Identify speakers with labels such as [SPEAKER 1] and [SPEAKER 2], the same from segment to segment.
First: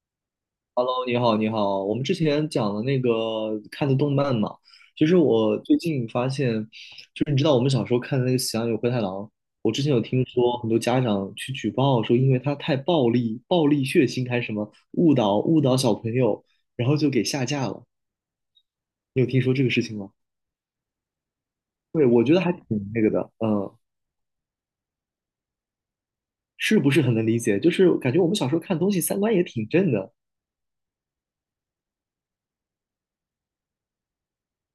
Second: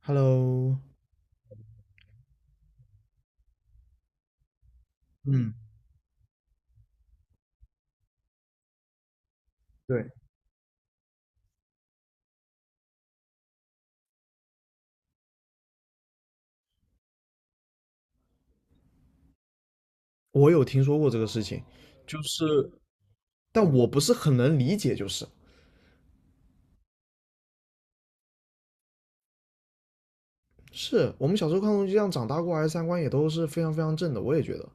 [SPEAKER 1] Hello，
[SPEAKER 2] 你好，你好。我们之前讲了那个看的动漫嘛，其实
[SPEAKER 1] 嗯，
[SPEAKER 2] 我最近发现，就是你知道我们小时候看的那个《喜羊羊与灰太狼》，我之前有
[SPEAKER 1] 对，
[SPEAKER 2] 听说很多家长去举报说，因为它太暴力、暴力血腥还是什么误导小朋友，然后就给下架了。你有听说这个事情吗？
[SPEAKER 1] 我有听说过这个事情，
[SPEAKER 2] 对，
[SPEAKER 1] 就
[SPEAKER 2] 我觉得还
[SPEAKER 1] 是，
[SPEAKER 2] 挺那个的，嗯，
[SPEAKER 1] 但我不是很能理解，就是，
[SPEAKER 2] 是不是很能理解？就是感觉我们小时候看东西三观也挺正的，
[SPEAKER 1] 是我们小时候看东西这样长大过来，三观也都是非常非常正的，我也觉得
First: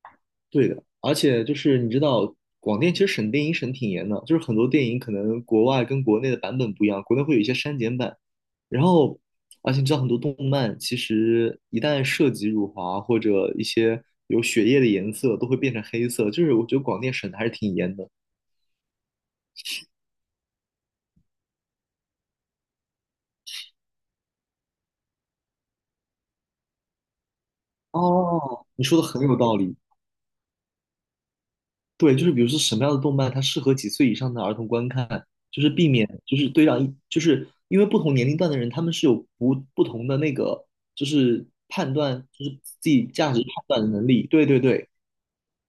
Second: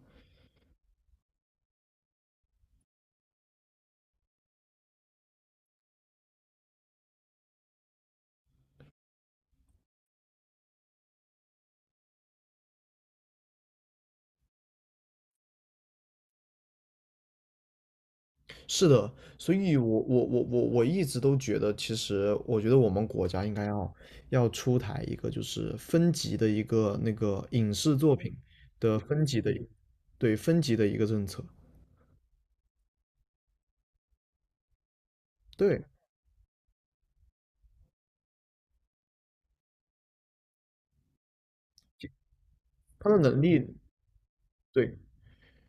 [SPEAKER 2] 对的，而且就是你知道，广电其实审电影审挺严的，就是很多电影可能国外跟国内的版本不一样，国内会有一些删减版，然后而且你知道很多动漫其实一旦涉及辱华或者一些有血液的颜色，都会变成黑色，就是我觉得广电审的还是挺严的。
[SPEAKER 1] 是的，所以我一直都觉得，其实我觉得我们国家应该要出台一个就是分级的一个那个影视作品
[SPEAKER 2] 哦，你
[SPEAKER 1] 的
[SPEAKER 2] 说的很
[SPEAKER 1] 分
[SPEAKER 2] 有
[SPEAKER 1] 级的
[SPEAKER 2] 道
[SPEAKER 1] 一
[SPEAKER 2] 理。
[SPEAKER 1] 对分级的一个政策，
[SPEAKER 2] 对，就是比如说什么样的动漫它适合几岁以上的儿童观看，就是
[SPEAKER 1] 对，
[SPEAKER 2] 避免就是对让一就是因为不同年龄段的人他们是有不同的那个就是判断就是自己
[SPEAKER 1] 他的
[SPEAKER 2] 价
[SPEAKER 1] 能
[SPEAKER 2] 值判
[SPEAKER 1] 力，
[SPEAKER 2] 断的能力。对对对，
[SPEAKER 1] 对，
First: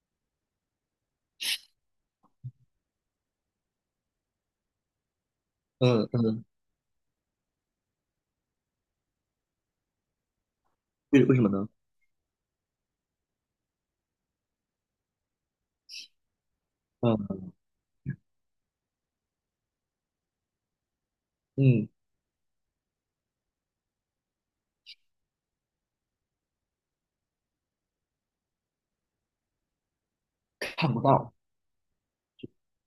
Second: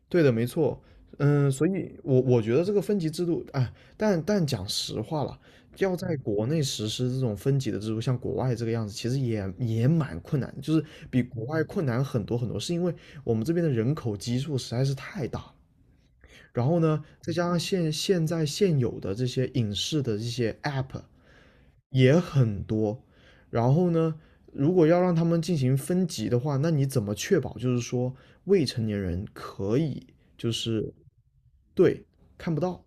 [SPEAKER 1] 对的，没错，嗯，所以我觉得这个分级制度，哎，但讲实话了，要
[SPEAKER 2] 嗯
[SPEAKER 1] 在
[SPEAKER 2] 嗯，
[SPEAKER 1] 国内实施这种分级的制度，像国外这个样子，其实也蛮困难的就是比
[SPEAKER 2] 为为什
[SPEAKER 1] 国
[SPEAKER 2] 么
[SPEAKER 1] 外
[SPEAKER 2] 呢？
[SPEAKER 1] 困难很多很多，是因为我们这边的人口基数实在是太大了然后呢，再加
[SPEAKER 2] 嗯
[SPEAKER 1] 上现有的这些影视的这些 app
[SPEAKER 2] 嗯，
[SPEAKER 1] 也很多，然后呢，如果要让他们进行分级的话，那你怎么确保就是说未成年人可以就
[SPEAKER 2] 看
[SPEAKER 1] 是
[SPEAKER 2] 不到。
[SPEAKER 1] 对看不到？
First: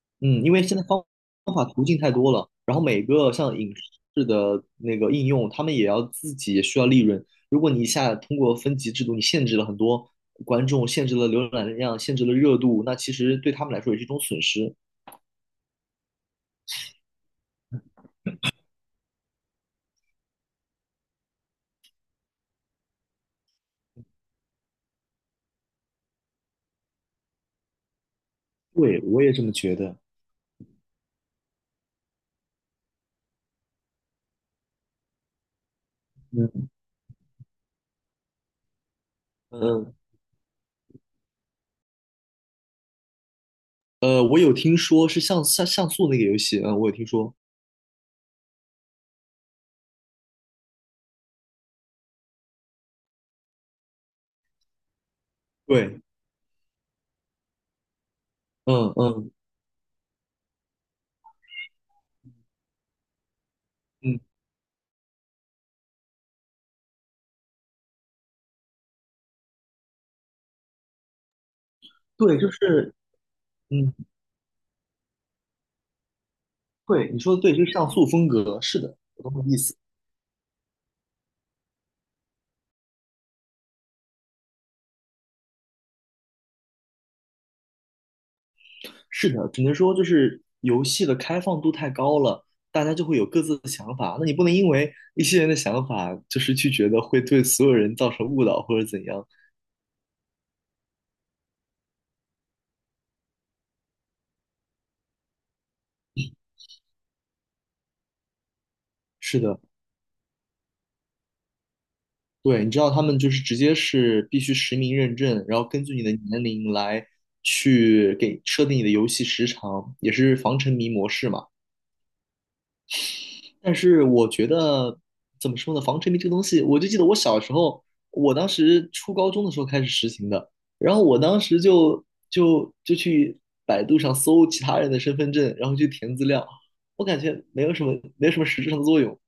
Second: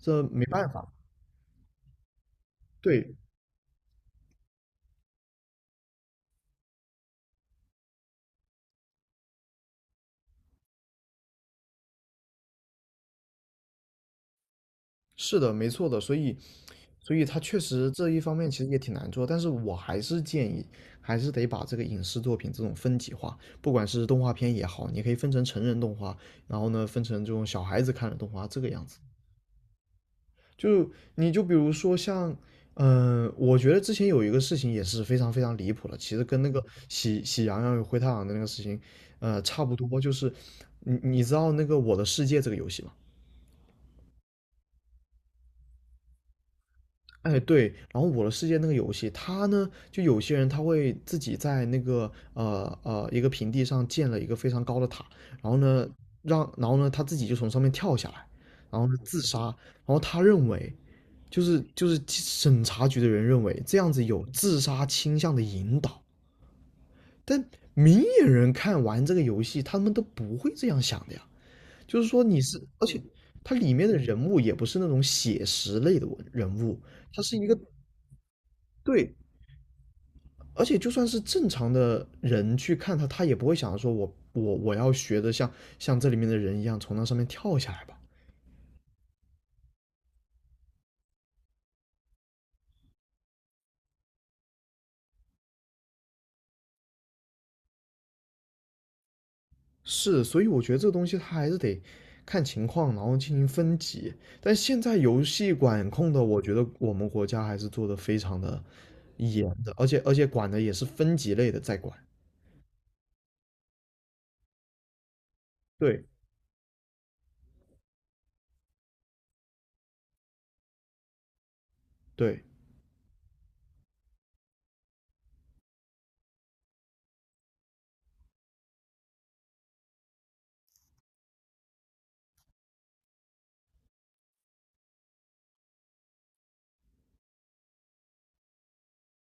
[SPEAKER 1] 这
[SPEAKER 2] 嗯，
[SPEAKER 1] 没
[SPEAKER 2] 因为
[SPEAKER 1] 办
[SPEAKER 2] 现在
[SPEAKER 1] 法，
[SPEAKER 2] 方方法途径太多了，然后每
[SPEAKER 1] 对，
[SPEAKER 2] 个像影视的那个应用，他们也要自己也需要利润。如果你一下通过分级制度，你限制了很多观众，限制了浏览量，限制了热度，那其实对他们来说也是一种损失。
[SPEAKER 1] 是的，没错的，所以他确实这一方面其实也挺难做，但是我还是建议，还是得把这个影视作品这种分级化，不管是动画片也好，你可以分成成人动画，然后呢，分成这种小孩子看的动画，这个样子。
[SPEAKER 2] 对，我也这么觉得。
[SPEAKER 1] 就你就比如说像，我觉得之前有一个事情也是非常非常离谱的，其实跟那个
[SPEAKER 2] 嗯，
[SPEAKER 1] 喜羊羊与灰太狼的那个事情，差不
[SPEAKER 2] 嗯，
[SPEAKER 1] 多，就是你知道那个《我的世界》这个游戏吗？
[SPEAKER 2] 我有听说是像像素那个游戏，嗯，我有听说。
[SPEAKER 1] 哎，对，然后《我的世界》那个游戏，它呢，就有些人他会自己在那个一个平地上建了一个非常高的塔，然后呢，
[SPEAKER 2] 对，
[SPEAKER 1] 然后呢他自己就从上面跳下来，然后
[SPEAKER 2] 嗯
[SPEAKER 1] 呢自
[SPEAKER 2] 嗯
[SPEAKER 1] 杀，然后他认为，就是审查局的人认为这样子
[SPEAKER 2] 嗯，
[SPEAKER 1] 有自杀倾向的引导，但明眼人看完这个游戏，他们都不会这样想的呀，就是说
[SPEAKER 2] 对，
[SPEAKER 1] 你
[SPEAKER 2] 就
[SPEAKER 1] 是，而
[SPEAKER 2] 是，
[SPEAKER 1] 且它里面
[SPEAKER 2] 嗯，
[SPEAKER 1] 的人物也不是那种写实类的文人物，
[SPEAKER 2] 对，你
[SPEAKER 1] 它
[SPEAKER 2] 说
[SPEAKER 1] 是
[SPEAKER 2] 的
[SPEAKER 1] 一
[SPEAKER 2] 对，
[SPEAKER 1] 个。
[SPEAKER 2] 就是像素风格，是的，
[SPEAKER 1] 对，
[SPEAKER 2] 我懂你意思。
[SPEAKER 1] 而且就算是正常的人去看他，他也不会想着说我要学的像这里面的人一样从那上面跳下来吧。
[SPEAKER 2] 是的，只能说就是游戏的开放度太高了，大家就会有各自的想法。那你不能因为一些人的想法，就是去觉得会对所有人造成误导或者怎样。
[SPEAKER 1] 是，所以我觉得这个东西它还是得看情况，然后进行分级。但现在游戏管控的，我觉得我们国家还是做的非常的
[SPEAKER 2] 是
[SPEAKER 1] 严
[SPEAKER 2] 的，
[SPEAKER 1] 的，而且管的也是分级类的在管。
[SPEAKER 2] 对，你知道他们就是直接是必须实名认证，然后根据你
[SPEAKER 1] 对
[SPEAKER 2] 的年龄来去给设定你的游戏时长，也是防沉迷模式嘛。
[SPEAKER 1] 对，
[SPEAKER 2] 但是我觉得怎么说呢，防沉迷这个东西，我就记得我小时候，我当时初高中的时候开始实行的，然后我当时就就去百度上搜其他人的身份证，然后去填资料，我感觉没有什么实质上的作用。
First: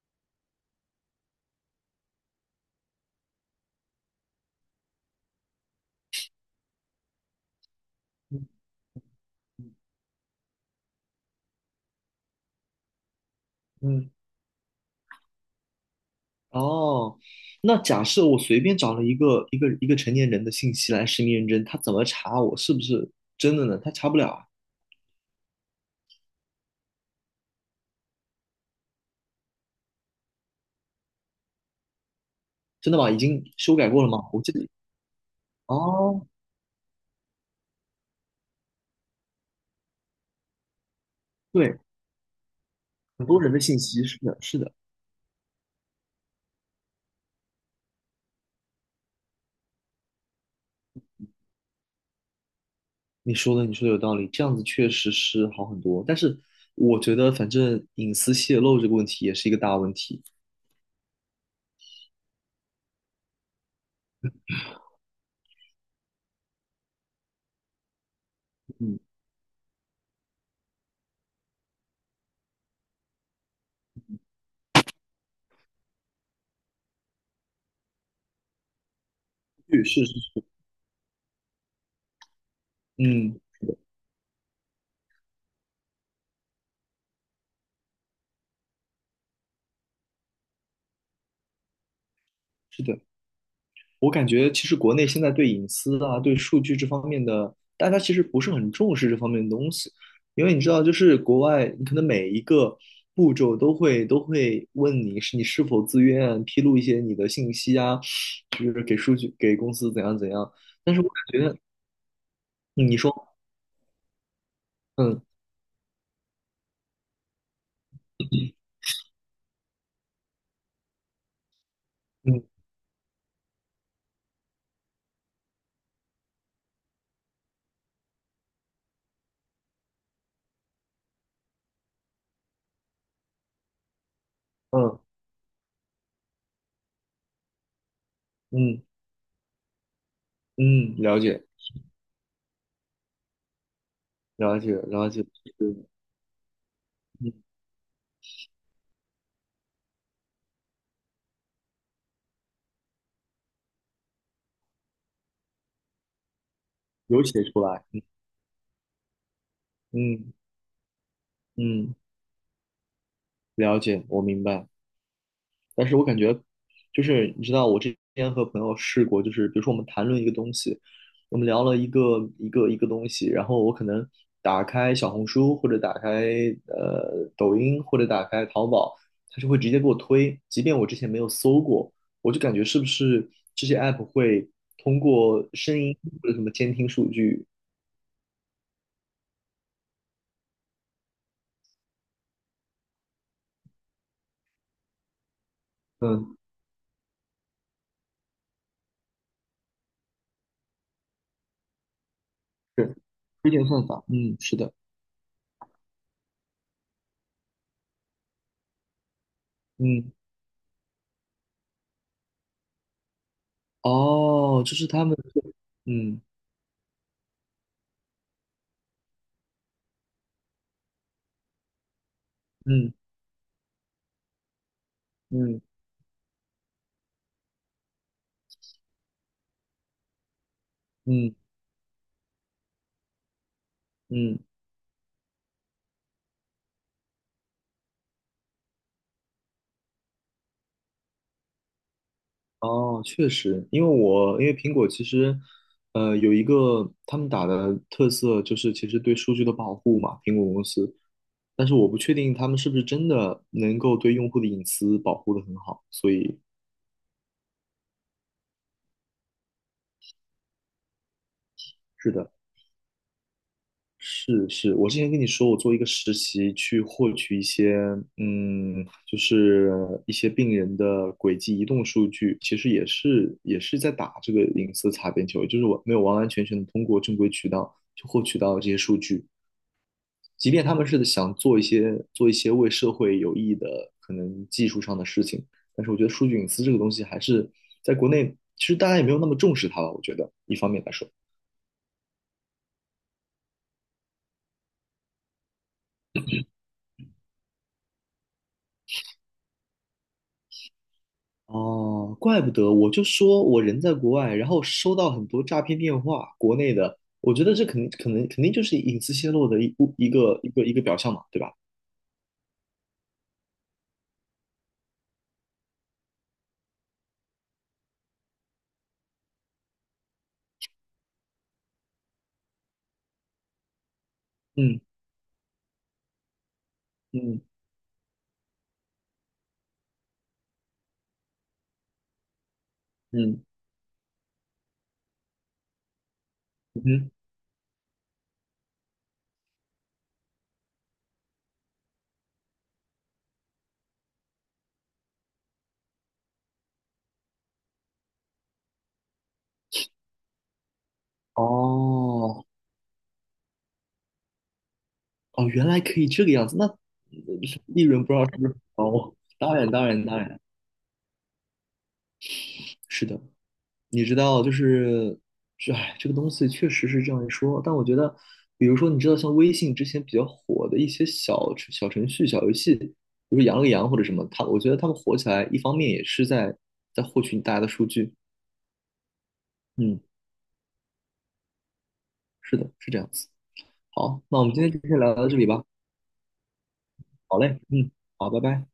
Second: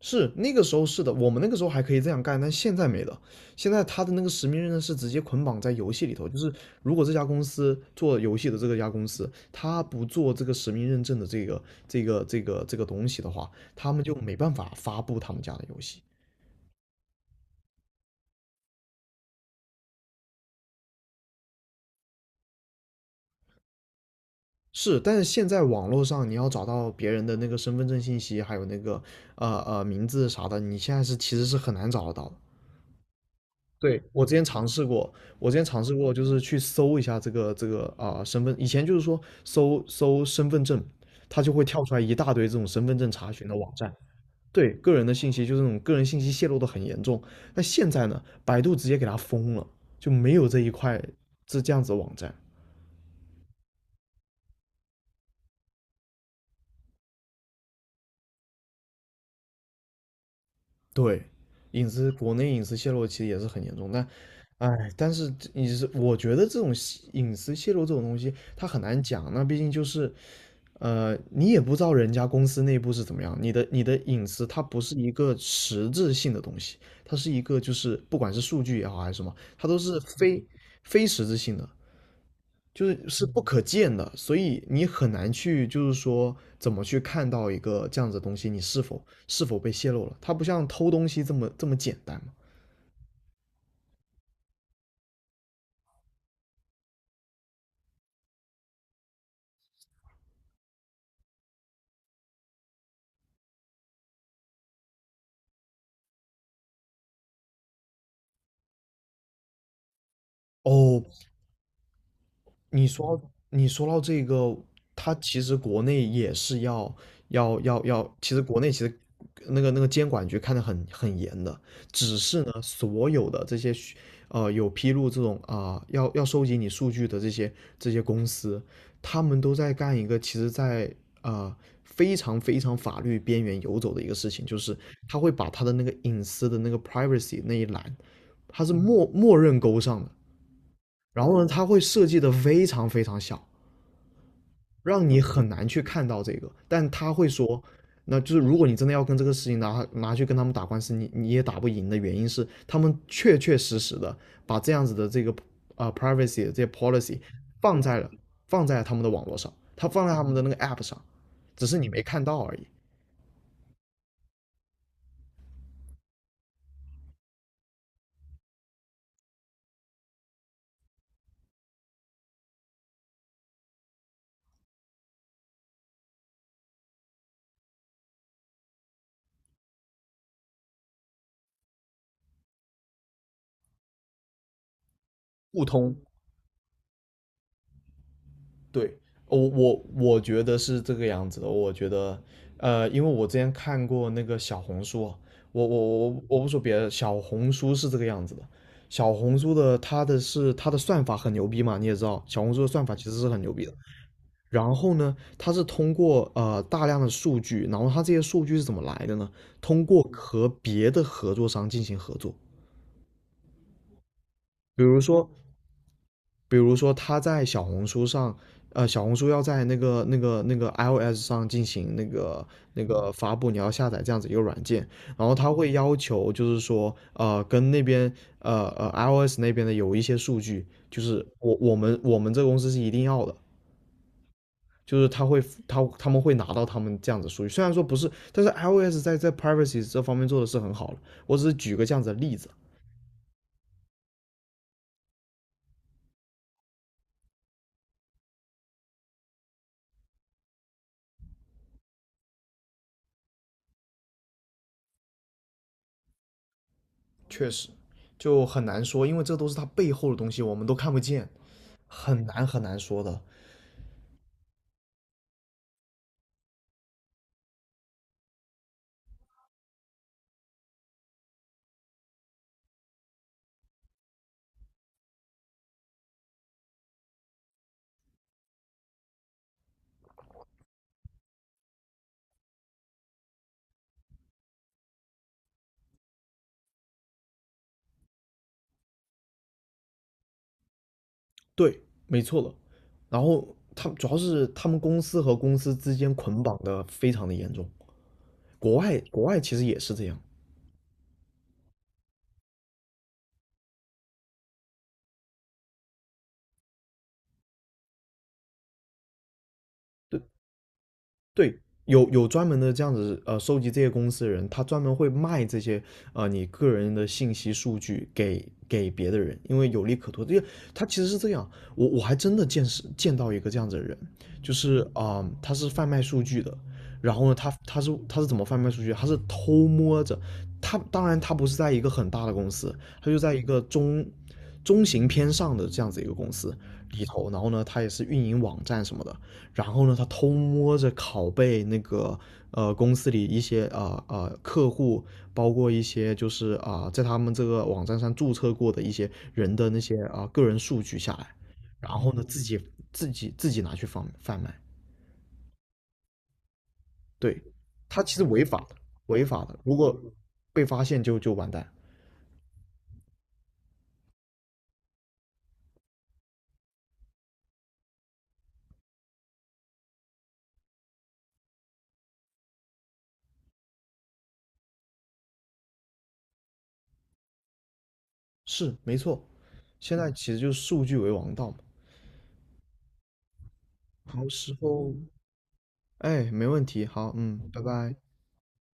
[SPEAKER 1] 是那个时候是的，我们那个时候还可以这样干，但现在没了。现在他的那个实名认证是直接捆绑在游戏里头，就是如果这家公司做游
[SPEAKER 2] 嗯
[SPEAKER 1] 戏的这个家公司，他不做这个实名认证的这个东西的话，他们
[SPEAKER 2] 嗯，
[SPEAKER 1] 就没办法发布他们家的游戏。
[SPEAKER 2] 哦，那假设我随便找了一个成年人的信息来实名认证，他怎么查我是不是真的呢？他查不了啊，
[SPEAKER 1] 是，但是现在网络上你要找到别人的那个身份证信息，还有那个名字啥的，你现在是其实是很难找得到的。
[SPEAKER 2] 真的吗？已经修改
[SPEAKER 1] 对，
[SPEAKER 2] 过了吗？
[SPEAKER 1] 我之
[SPEAKER 2] 我
[SPEAKER 1] 前
[SPEAKER 2] 记得，
[SPEAKER 1] 尝试过，我之前尝试过，就
[SPEAKER 2] 哦，
[SPEAKER 1] 是去搜一下这个啊、身份，以前就是说搜身份证，它就会
[SPEAKER 2] 对，
[SPEAKER 1] 跳出来一大堆这种身份证
[SPEAKER 2] 很
[SPEAKER 1] 查
[SPEAKER 2] 多
[SPEAKER 1] 询
[SPEAKER 2] 人
[SPEAKER 1] 的
[SPEAKER 2] 的
[SPEAKER 1] 网
[SPEAKER 2] 信
[SPEAKER 1] 站，
[SPEAKER 2] 息，是的，是的。
[SPEAKER 1] 对个人的信息就这种个人信息泄露的很严重。那现在呢，百度直接给它封了，就没有这一块这样子的网站。
[SPEAKER 2] 你说的，你说的有道理，这样子确实是好很多。但是我觉得，反正隐私泄露这个问题也是一个大问题。
[SPEAKER 1] 对，国内隐私泄露其实也是很严重，哎，但是我觉得这种隐私泄露这种东西，它很
[SPEAKER 2] 嗯，
[SPEAKER 1] 难讲。那毕竟就是你也不知道人家公司内部是怎么样，你的隐私它不是一个实质性的东西，它是一个就是不管是数据也好还是什么，它都
[SPEAKER 2] 对，
[SPEAKER 1] 是
[SPEAKER 2] 是是
[SPEAKER 1] 非
[SPEAKER 2] 是，
[SPEAKER 1] 非实质性的，就是是
[SPEAKER 2] 嗯，
[SPEAKER 1] 不可见的，所以你很难去就是说怎么去看到一个这样子的东西，你是否被泄露了，它不像偷东西这么简单嘛。
[SPEAKER 2] 是的。我感觉其实国内现在对隐私啊、对数据这方面的，大家其实不是很重视这方面的东西，因为你知道，就是国外，你可能每一个步骤都会问你你是否自愿披露一些你的信息啊，就是给数据给公司怎样怎样。但是
[SPEAKER 1] 哦，
[SPEAKER 2] 我感觉，
[SPEAKER 1] 你
[SPEAKER 2] 嗯你
[SPEAKER 1] 说
[SPEAKER 2] 说，
[SPEAKER 1] 你说到这个，他
[SPEAKER 2] 嗯
[SPEAKER 1] 其实国内也是要，其实国内其实那个监管局看得很严的，只是呢，
[SPEAKER 2] 嗯
[SPEAKER 1] 所有的这些有披露这种啊、要收集你数据的这些公司，他们都在干一个其实在呃非常非常法律边缘游走的一个事情，就是
[SPEAKER 2] 嗯。
[SPEAKER 1] 他会把他的那个隐私的那个 privacy 那一栏，他是
[SPEAKER 2] 嗯
[SPEAKER 1] 默认勾上的。
[SPEAKER 2] 嗯，了
[SPEAKER 1] 然后呢，
[SPEAKER 2] 解
[SPEAKER 1] 他会设计的非常非常小，
[SPEAKER 2] 了解
[SPEAKER 1] 让
[SPEAKER 2] 了
[SPEAKER 1] 你
[SPEAKER 2] 解，就
[SPEAKER 1] 很难
[SPEAKER 2] 是
[SPEAKER 1] 去看到这个。但他会
[SPEAKER 2] 嗯，
[SPEAKER 1] 说，那就是如果你真的要跟这个事情拿去跟他们打官司，你也打不赢的原因是，他们确确实实的把这样子的这个privacy 的这些 policy
[SPEAKER 2] 有写出
[SPEAKER 1] 放
[SPEAKER 2] 来，
[SPEAKER 1] 在了放在了他们的网络上，他放在他
[SPEAKER 2] 嗯
[SPEAKER 1] 们的那个 app 上，只是你
[SPEAKER 2] 嗯，
[SPEAKER 1] 没看到而已。
[SPEAKER 2] 了解，我明白。但是我感觉，就是你知道，我之前和朋友试过，就是比如说我们谈论一个东西，我们聊了一个东西，然后我可能打开小红书或者打开抖音或者打开淘宝，它就会直接给我推，即便我之前没有搜过，我就感觉是不是这些 app 会通过
[SPEAKER 1] 互
[SPEAKER 2] 声
[SPEAKER 1] 通
[SPEAKER 2] 音或者什么监听数据。
[SPEAKER 1] 对，我觉得是这个样子的。我觉得，因为我之前看过那个小红书啊我我我
[SPEAKER 2] 嗯，
[SPEAKER 1] 我不说别的，小红书是这个样子的。小红书的它的是它的算法很牛逼嘛，你也知道，小红书的算法
[SPEAKER 2] 是
[SPEAKER 1] 其实是很
[SPEAKER 2] 推
[SPEAKER 1] 牛逼
[SPEAKER 2] 荐
[SPEAKER 1] 的。
[SPEAKER 2] 算法，嗯，是的，
[SPEAKER 1] 然后呢，它是通过大量的数据，然后它这些数据是怎么来的呢？通过
[SPEAKER 2] 嗯，
[SPEAKER 1] 和别的合作商进行合作，
[SPEAKER 2] 哦，这
[SPEAKER 1] 比
[SPEAKER 2] 是
[SPEAKER 1] 如
[SPEAKER 2] 他们
[SPEAKER 1] 说
[SPEAKER 2] 的嗯
[SPEAKER 1] 比如说他在小红书上，呃，小红书要在那个 iOS 上进行那
[SPEAKER 2] 嗯
[SPEAKER 1] 个发布，你要下载这样子一个软件，然后他
[SPEAKER 2] 嗯
[SPEAKER 1] 会要求就是说，跟那边呃呃 iOS 那边的有一些数据，就是
[SPEAKER 2] 嗯
[SPEAKER 1] 我们这个公司是一定要的，
[SPEAKER 2] 嗯，
[SPEAKER 1] 就是他们会拿到他们这样子数据，虽然说不是，但是 iOS 在 privacy 这方面做的是很好了，我只是举个这样子的例子啊。
[SPEAKER 2] 哦，确实，因为苹果其实，有一个他们打的特色就是其实对数据的保护嘛，苹果公司，但是我不确定他们是不是真的能够对用户的隐私保护的很好，所以。
[SPEAKER 1] 确实就很难说，因为这都是他背后的东西，我们都看不见，
[SPEAKER 2] 是
[SPEAKER 1] 很
[SPEAKER 2] 的。
[SPEAKER 1] 难很难说的。
[SPEAKER 2] 是是，我之前跟你说，我做一个实习去获取一些，嗯，就是一些病人的轨迹移动数据，其实也是在打这个隐私擦边球，就是我没有完完全全的通过正规渠道去获取到这些数据，即便他们是想做一些为社会有益的可能技术上的事情，但是我觉得数据隐私这个东西还是在国内，其实大家也没有那么重视它吧，我觉得一方面来说。
[SPEAKER 1] 对，没错了。然后他们主要是他们公司和公司之间捆绑的非常的严重，国外其实也是这样。
[SPEAKER 2] 哦，怪不得，我就说我人在国外，然后收到很多诈骗电话，国内的，我觉得这肯可能肯定就是隐私泄露的一部一
[SPEAKER 1] 对，
[SPEAKER 2] 个一个一个表象嘛，对吧？
[SPEAKER 1] 对，有专门的这样子，收集这些公司的人，他专门会卖这些，你个人的信息数据给别的人，因为有利可图。这个他其实是这样，我还真的见到一个这样子的人，就是
[SPEAKER 2] 嗯
[SPEAKER 1] 啊、他是贩卖数据的，然后呢，
[SPEAKER 2] 嗯
[SPEAKER 1] 他是怎么贩卖数据？他是偷摸着，他当然不是在一个很大的公司，他就在一
[SPEAKER 2] 嗯
[SPEAKER 1] 个中型偏上的这样子一个公司里
[SPEAKER 2] 嗯，
[SPEAKER 1] 头，然后呢，他也是运营网站什么的。然后呢，他偷摸着拷贝那个公司里一些客户，包括一些就是在他们这个网站上注册过的一些人的那些个人数据下来，然后呢自
[SPEAKER 2] 哦
[SPEAKER 1] 己自己自己拿去贩卖，
[SPEAKER 2] 哦，原来可以这个样子，那
[SPEAKER 1] 对，
[SPEAKER 2] 利
[SPEAKER 1] 他
[SPEAKER 2] 润不
[SPEAKER 1] 其
[SPEAKER 2] 知
[SPEAKER 1] 实
[SPEAKER 2] 道是
[SPEAKER 1] 违
[SPEAKER 2] 不是
[SPEAKER 1] 法的，
[SPEAKER 2] 高？
[SPEAKER 1] 违法
[SPEAKER 2] 当
[SPEAKER 1] 的，
[SPEAKER 2] 然
[SPEAKER 1] 如
[SPEAKER 2] 当
[SPEAKER 1] 果
[SPEAKER 2] 然当然，
[SPEAKER 1] 被发现就完蛋，
[SPEAKER 2] 是的，你知道，就是这，哎，这个东西确实是这样一说。但我觉得，比如说，你知道，像微信之前比较火的一些小程序、小游戏，比如羊了个羊或者什么，它，我觉得他们火起来，一方面也是在获取大家的数据。
[SPEAKER 1] 是没错，现
[SPEAKER 2] 嗯，
[SPEAKER 1] 在其实就是数据为王道嘛，
[SPEAKER 2] 是的，是这样子。好，
[SPEAKER 1] 好
[SPEAKER 2] 那我
[SPEAKER 1] 时
[SPEAKER 2] 们今天就
[SPEAKER 1] 候，
[SPEAKER 2] 先聊到这里吧。
[SPEAKER 1] 哎，没问题，好，
[SPEAKER 2] 好
[SPEAKER 1] 嗯，
[SPEAKER 2] 嘞，
[SPEAKER 1] 拜
[SPEAKER 2] 嗯，
[SPEAKER 1] 拜。
[SPEAKER 2] 好，拜拜。